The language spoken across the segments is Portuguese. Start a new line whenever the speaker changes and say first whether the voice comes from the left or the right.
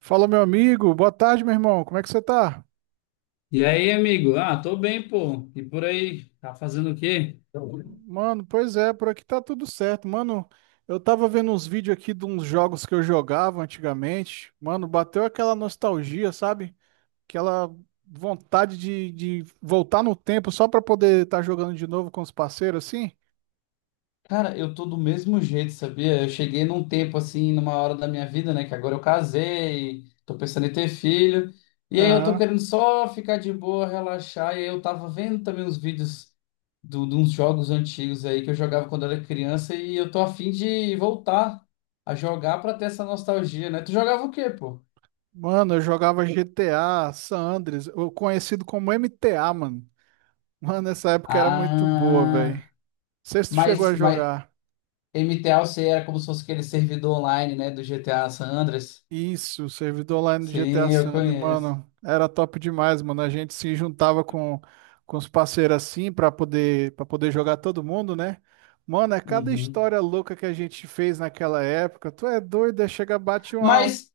right: Fala, meu amigo. Boa tarde, meu irmão. Como é que você tá?
left: E aí, amigo? Ah, tô bem, pô. E por aí? Tá fazendo o quê?
right: Mano, pois é, por aqui tá tudo certo. Mano, eu tava vendo uns vídeos aqui de uns jogos que eu jogava antigamente. Mano, bateu aquela nostalgia, sabe? Aquela vontade de voltar no tempo só pra poder estar jogando de novo com os parceiros, assim.
left: Cara, eu tô do mesmo jeito, sabia? Eu cheguei num tempo assim, numa hora da minha vida, né? Que agora eu casei, tô pensando em ter filho. E aí eu tô
right: Aham.
left: querendo só ficar de boa, relaxar. E aí eu tava vendo também uns vídeos do, de uns jogos antigos aí que eu jogava quando era criança. E eu tô a fim de voltar a jogar pra ter essa nostalgia, né? Tu jogava o quê, pô?
right: Mano, eu jogava GTA, San Andreas, ou conhecido como MTA, mano. Mano, essa época era muito boa, velho. Não
left: Ah,
right: sei se tu chegou
left: mas,
right: a
left: mas
right: jogar.
left: MTAOC era como se fosse aquele servidor online, né, do GTA San Andreas.
right: Isso, o servidor lá no GTA
left: Sim, eu
right: Sandro,
left: conheço.
right: mano, era top demais, mano. A gente se juntava com os parceiros assim pra poder para poder jogar todo mundo, né? Mano, é cada
left: Uhum.
right: história louca que a gente fez naquela época. Tu é doido, é chega bate uma
left: Mas,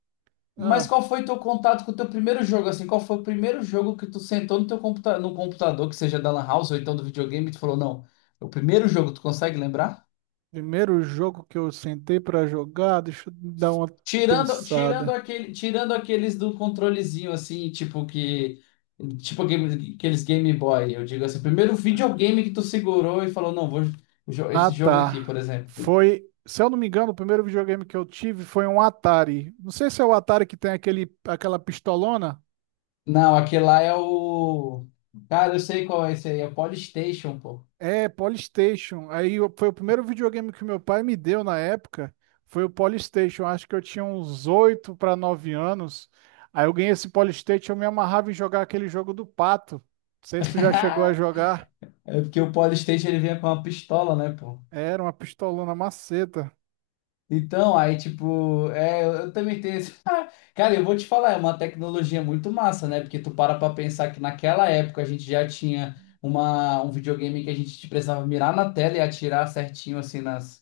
left: mas
right: ah,
left: qual foi teu contato com o teu primeiro jogo, assim? Qual foi o primeiro jogo que tu sentou no teu computa no computador, que seja da Lan House ou então do videogame, e tu falou, não, é o primeiro jogo, tu consegue lembrar?
right: primeiro jogo que eu sentei pra jogar, deixa eu dar uma
left: Tirando, tirando
right: pensada.
left: aquele, tirando aqueles do controlezinho, assim, tipo que... Tipo aqueles Game Boy, eu digo assim, primeiro videogame que tu segurou e falou, não,
right: Ah,
left: esse jogo aqui,
right: tá.
left: por exemplo.
right: Foi, se eu não me engano, o primeiro videogame que eu tive foi um Atari. Não sei se é o Atari que tem aquele aquela pistolona.
left: Não, aquele lá é o. Cara, eu sei qual é esse aí, é o Polystation, pô.
right: É, Polystation. Foi o primeiro videogame que meu pai me deu na época. Foi o Polystation. Acho que eu tinha uns 8 para 9 anos. Aí eu ganhei esse Polystation, eu me amarrava em jogar aquele jogo do pato. Não sei se tu já chegou a jogar.
left: É porque o Polystation ele vinha com uma pistola, né, pô?
right: Era uma pistolona maceta.
left: Então, aí, tipo, é, eu também tenho esse. Cara, eu vou te falar, é uma tecnologia muito massa, né? Porque tu para pra pensar que naquela época a gente já tinha um videogame que a gente precisava mirar na tela e atirar certinho, assim, nas.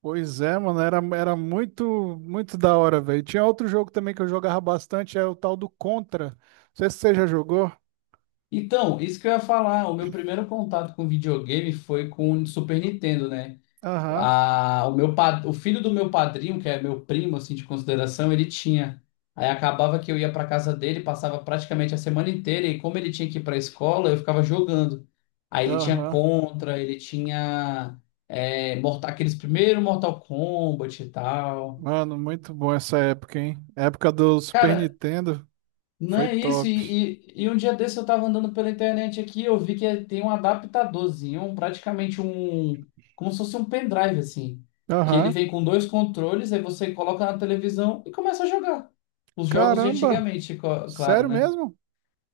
right: Pois é, mano, era muito, muito da hora, velho. Tinha outro jogo também que eu jogava bastante, é o tal do Contra. Não sei se você já jogou.
left: Então, isso que eu ia falar, o meu primeiro contato com videogame foi com o Super Nintendo, né?
right: Aham,
left: A, o meu, pa- O filho do meu padrinho, que é meu primo, assim, de consideração, ele tinha. Aí acabava que eu ia para casa dele, passava praticamente a semana inteira, e como ele tinha que ir para a escola, eu ficava jogando. Aí ele tinha
right: aham.
left: Contra, ele tinha Mortal, aqueles primeiros Mortal Kombat e tal.
right: Mano, muito bom essa época, hein? Época do Super
left: Cara,
right: Nintendo.
left: não
right: Foi
left: é isso,
right: top.
left: e um dia desse eu tava andando pela internet aqui, eu vi que tem um adaptadorzinho, praticamente um, como se fosse um pendrive, assim, que ele
right: Aham.
left: vem com dois controles, aí você coloca na televisão e começa a jogar. Os jogos de
right: Caramba!
left: antigamente, claro,
right: Sério
left: né?
right: mesmo?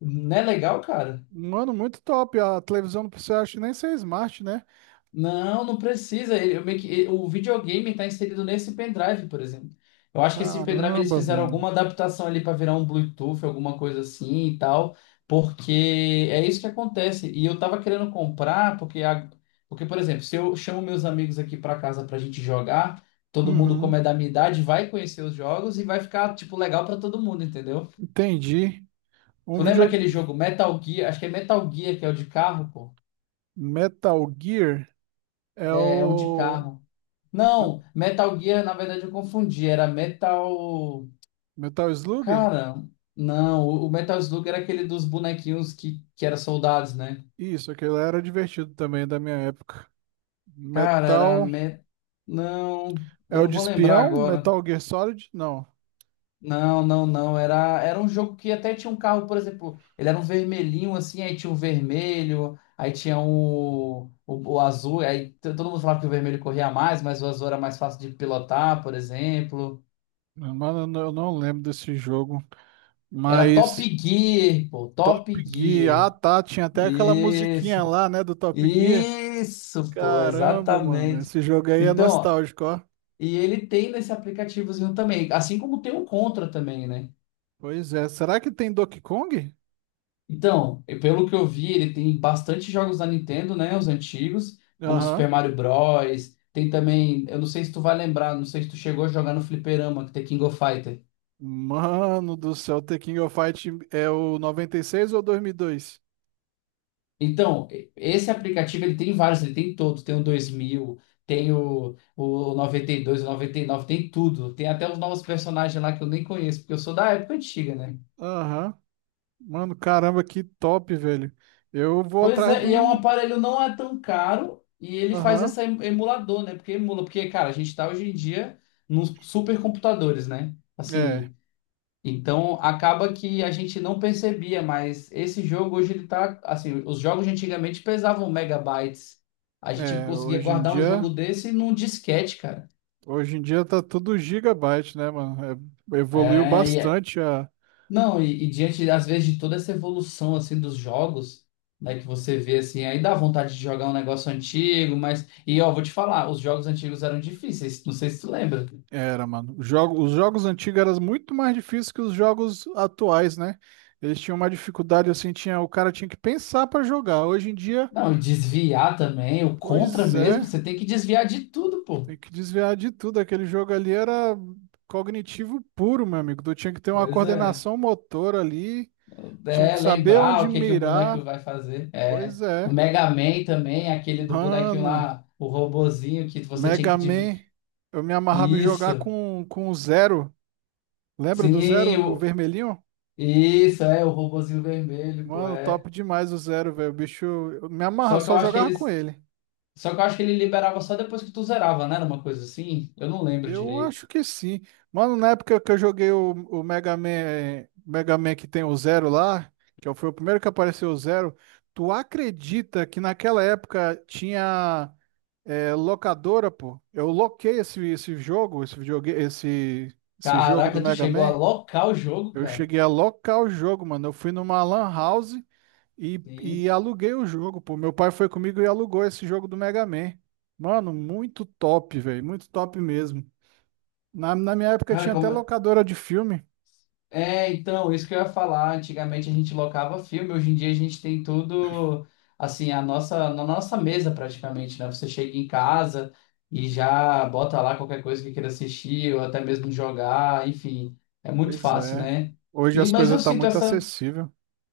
left: Não é legal, cara?
right: Mano, muito top. A televisão não precisa acho, nem ser smart, né?
left: Não, não precisa. Ele- eu meio que- ele- o videogame está inserido nesse pendrive, por exemplo. Eu acho que esse pendrive eles
right: Caramba,
left: fizeram
right: velho.
left: alguma adaptação ali para virar um Bluetooth, alguma coisa assim e tal, porque é isso que acontece. E eu tava querendo comprar, porque, porque por exemplo, se eu chamo meus amigos aqui para casa para a gente jogar, todo mundo, como é
right: Uhum.
left: da minha idade, vai conhecer os jogos e vai ficar, tipo, legal para todo mundo, entendeu?
right: Entendi. Um
left: Tu
right: vídeo
left: lembra aquele jogo Metal Gear? Acho que é Metal Gear, que é o de carro, pô.
right: Metal Gear é
left: É é um de
right: o
left: carro.
right: né?
left: Não, Metal Gear, na verdade, eu confundi. Era Metal.
right: Metal Slug?
left: Cara, não, o Metal Slug era aquele dos bonequinhos que era soldados, né?
right: Isso, aquele era divertido também da minha época.
left: Cara, era
right: Metal
left: Met... Não,
right: é
left: eu
right: o
left: não
right: de
left: vou lembrar
right: espião?
left: agora.
right: Metal Gear Solid? Não.
left: Não, não, não. Era, era um jogo que até tinha um carro, por exemplo, ele era um vermelhinho assim, aí tinha um vermelho, aí tinha o azul, todo mundo falava que o vermelho corria mais, mas o azul era mais fácil de pilotar, por exemplo.
right: Mano, eu não lembro desse jogo.
left: Era Top
right: Mas
left: Gear, pô,
right: Top
left: Top
right: Gear. Ah,
left: Gear.
right: tá. Tinha até aquela
left: Isso,
right: musiquinha lá, né, do Top Gear.
left: isso, pô,
right: Caramba, mano.
left: exatamente.
right: Esse jogo aí é
left: Então,
right: nostálgico, ó.
left: e ele tem nesse aplicativozinho também, assim como tem o Contra também, né?
right: Pois é. Será que tem Donkey Kong?
left: Então, e pelo que eu vi, ele tem bastante jogos da Nintendo, né? Os antigos, como Super
right: Aham.
left: Mario Bros. Tem também, eu não sei se tu vai lembrar, não sei se tu chegou a jogar no Fliperama, que tem King of Fighters.
right: Mano do céu, The King of Fight é o 96 ou 2002?
left: Então, esse aplicativo ele tem vários, ele tem todos, tem o 2000, tem o 92, o 99, tem tudo. Tem até os novos personagens lá que eu nem conheço, porque eu sou da época antiga, né?
right: Aham. Mano, caramba, que top, velho. Eu vou
left: Pois
right: atrás de
left: é, e é um
right: um.
left: aparelho não é tão caro e ele faz
right: Aham.
left: essa emulador, né? Porque emula, porque, cara, a gente tá hoje em dia nos supercomputadores, né?
right: É,
left: Assim, então acaba que a gente não percebia, mas esse jogo hoje ele tá assim, os jogos de antigamente pesavam megabytes. A gente
right: é.
left: conseguia
right: Hoje em
left: guardar um jogo
right: dia.
left: desse num disquete, cara.
right: Hoje em dia tá tudo gigabyte, né, mano? É, evoluiu
left: É, e é-
right: bastante a
left: não, e diante às vezes de toda essa evolução assim dos jogos, né, que você vê assim, aí dá vontade de jogar um negócio antigo, mas e ó, vou te falar, os jogos antigos eram difíceis, não sei se tu lembra.
right: Era, mano. Os jogos antigos eram muito mais difíceis que os jogos atuais, né? Eles tinham uma dificuldade assim, tinha, o cara tinha que pensar pra jogar. Hoje em dia,
left: Não, e desviar também, o contra
right: pois
left: mesmo,
right: é,
left: você tem que desviar de tudo, pô.
right: tem que desviar de tudo. Aquele jogo ali era cognitivo puro, meu amigo. Tu tinha que ter uma
left: Pois é.
right: coordenação motor ali, tinha que
left: É,
right: saber
left: lembrar
right: onde
left: o que que o
right: mirar.
left: boneco vai fazer. É,
right: Pois
left: o
right: é.
left: Mega Man também, aquele do bonequinho
right: Mano,
left: lá, o robozinho que você tinha
right: Mega
left: que
right: Man, eu me amarrava em jogar
left: isso.
right: com o Zero. Lembra do Zero,
left: Sim,
right: o vermelhinho?
left: isso é o robozinho vermelho, pô,
right: Mano,
left: é.
right: top demais o Zero, velho. O bicho, eu me amarra,
left: Só que
right: só
left: eu acho que
right: jogava com
left: eles,
right: ele.
left: só que eu acho que ele liberava só depois que tu zerava, né? Era uma coisa assim. Eu não lembro
right: Eu
left: direito.
right: acho que sim. Mano, na época que eu joguei o Mega Man, eh, Mega Man que tem o Zero lá, que foi o primeiro que apareceu o Zero, tu acredita que naquela época tinha locadora, pô? Eu loquei esse jogo, esse videogame, esse jogo do
left: Caraca, tu
right: Mega
left: chegou a
right: Man.
left: locar o jogo,
right: Eu
left: cara.
right: cheguei a locar o jogo, mano. Eu fui numa lan house. E
left: Sim.
right: aluguei o jogo, pô. Meu pai foi comigo e alugou esse jogo do Mega Man. Mano, muito top, velho. Muito top mesmo. Na minha época
left: Cara,
right: tinha até
left: como
right: locadora de filme.
left: é, então, isso que eu ia falar. Antigamente a gente locava filme, hoje em dia a gente tem tudo assim, na nossa mesa praticamente, né? Você chega em casa e já bota lá qualquer coisa que queira assistir, ou até mesmo jogar, enfim, é muito
right: Pois
left: fácil,
right: é.
left: né?
right: Hoje
left: E,
right: as
left: mas eu
right: coisas tá
left: sinto
right: muito
left: essa
right: acessível.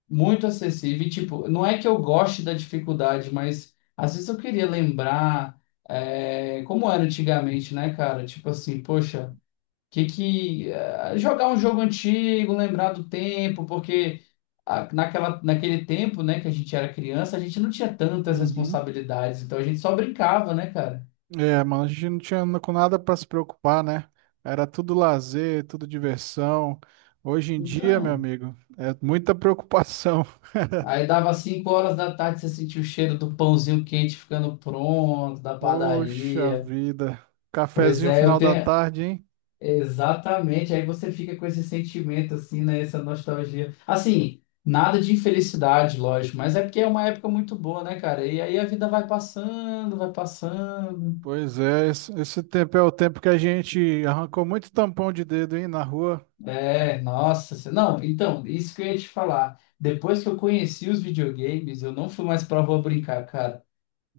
left: muito acessível, e, tipo, não é que eu goste da dificuldade, mas às vezes eu queria lembrar como era antigamente, né, cara? Tipo assim, poxa que jogar um jogo antigo, lembrar do tempo, porque ah, naquele tempo, né, que a gente era criança, a gente não tinha tantas
right: Uhum.
left: responsabilidades, então a gente só brincava, né, cara?
right: É, mano, a gente não tinha na- com nada pra se preocupar, né? Era tudo lazer, tudo diversão. Hoje em dia, meu
left: Então,
right: amigo, é muita preocupação.
left: aí dava 5 horas da tarde, você sentia o cheiro do pãozinho quente ficando pronto, da
right: Poxa
left: padaria.
right: vida.
left: Pois
right: Cafezinho
left: é, eu
right: final da
left: tenho,
right: tarde, hein?
left: exatamente, aí você fica com esse sentimento assim, né, essa nostalgia. Assim, nada de infelicidade, lógico, mas é porque é uma época muito boa, né, cara? E aí a vida vai passando, vai passando.
right: Pois é, esse tempo é o tempo que a gente arrancou muito tampão de dedo, hein, na rua.
left: É, nossa, se- Não, então, isso que eu ia te falar. Depois que eu conheci os videogames, eu não fui mais pra rua brincar, cara.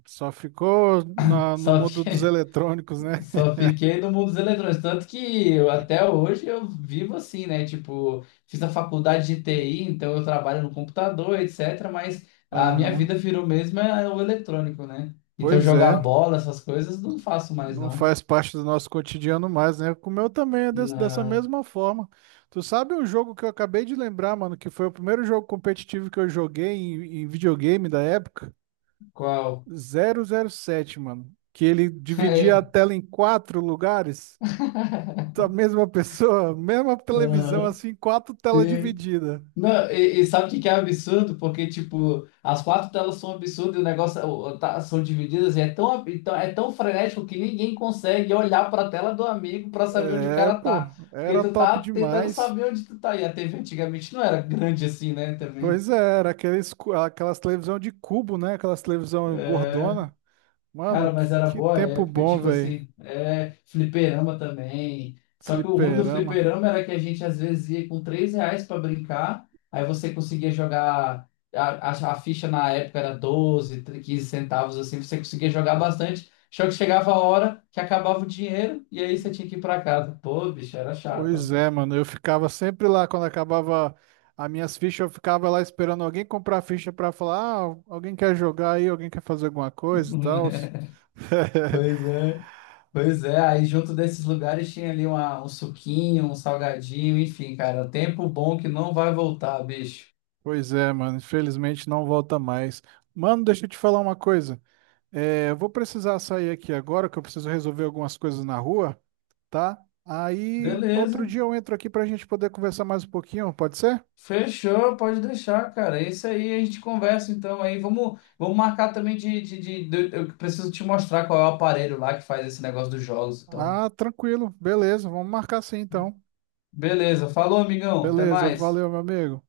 right: Só ficou no
left: Só
right: mundo dos
left: vi
right: eletrônicos, né?
left: Só fiquei no mundo dos eletrônicos, tanto que eu, até hoje eu vivo assim, né? Tipo, fiz a faculdade de TI, então eu trabalho no computador, etc. Mas a minha
right: Aham.
left: vida virou mesmo é o eletrônico, né? Então
right: Pois
left: jogar
right: é,
left: bola, essas coisas, não faço mais,
right: não
left: não.
right: faz parte do nosso cotidiano mais, né? Com o meu também é dessa
left: Não.
right: mesma forma. Tu sabe um jogo que eu acabei de lembrar, mano, que foi o primeiro jogo competitivo que eu joguei em videogame da época?
left: Qual?
right: Zero zero sete mano. Que ele dividia a
left: É.
right: tela em quatro lugares. A mesma pessoa, mesma televisão,
left: Aham.
right: assim, quatro telas divididas.
left: Não, e sabe o que que é absurdo? Porque, tipo, as quatro telas são absurdas e o negócio são divididas e é tão, então, é tão frenético que ninguém consegue olhar pra tela do amigo pra saber onde o
right: É,
left: cara
right: pô,
left: tá. Porque
right: era
left: tu
right: top
left: tá tentando
right: demais.
left: saber onde tu tá. E a TV antigamente não era grande assim, né? Também.
right: Pois é, era aquelas televisão de cubo, né? Aquelas televisão
left: É.
right: gordona. Mano,
left: Cara, mas era
right: que
left: boa
right: tempo
left: época,
right: bom,
left: tipo
right: velho.
left: assim, é, fliperama também. Só que o ruim do
right: Fliperama.
left: fliperama era que a gente às vezes ia com 3 reais pra brincar, aí você conseguia jogar, a, a ficha na época era 12 15 centavos, assim, você conseguia jogar bastante. Só que chegava a hora que acabava o dinheiro e aí você tinha que ir pra casa. Pô, bicho, era chato.
right: Pois é, mano. Eu ficava sempre lá quando acabava as minhas fichas, eu ficava lá esperando alguém comprar a ficha pra falar, ah, alguém quer jogar aí, alguém quer fazer alguma coisa e tal.
left: Pois é, pois é. Aí junto desses lugares tinha ali um suquinho, um salgadinho, enfim, cara, tempo bom que não vai voltar, bicho.
right: Pois é, mano, infelizmente não volta mais. Mano, deixa eu te falar uma coisa. É, eu vou precisar sair aqui agora, que eu preciso resolver algumas coisas na rua, tá? Aí outro
left: Beleza.
right: dia eu entro aqui pra gente poder conversar mais um pouquinho, pode ser?
left: Fechou, pode deixar, cara. É isso aí, a gente conversa então aí. Vamos marcar também eu preciso te mostrar qual é o aparelho lá que faz esse negócio dos jogos, então.
right: Ah, tranquilo, beleza, vamos marcar sim então.
left: Beleza. Falou, amigão. Até
right: Beleza,
left: mais.
right: valeu, meu amigo.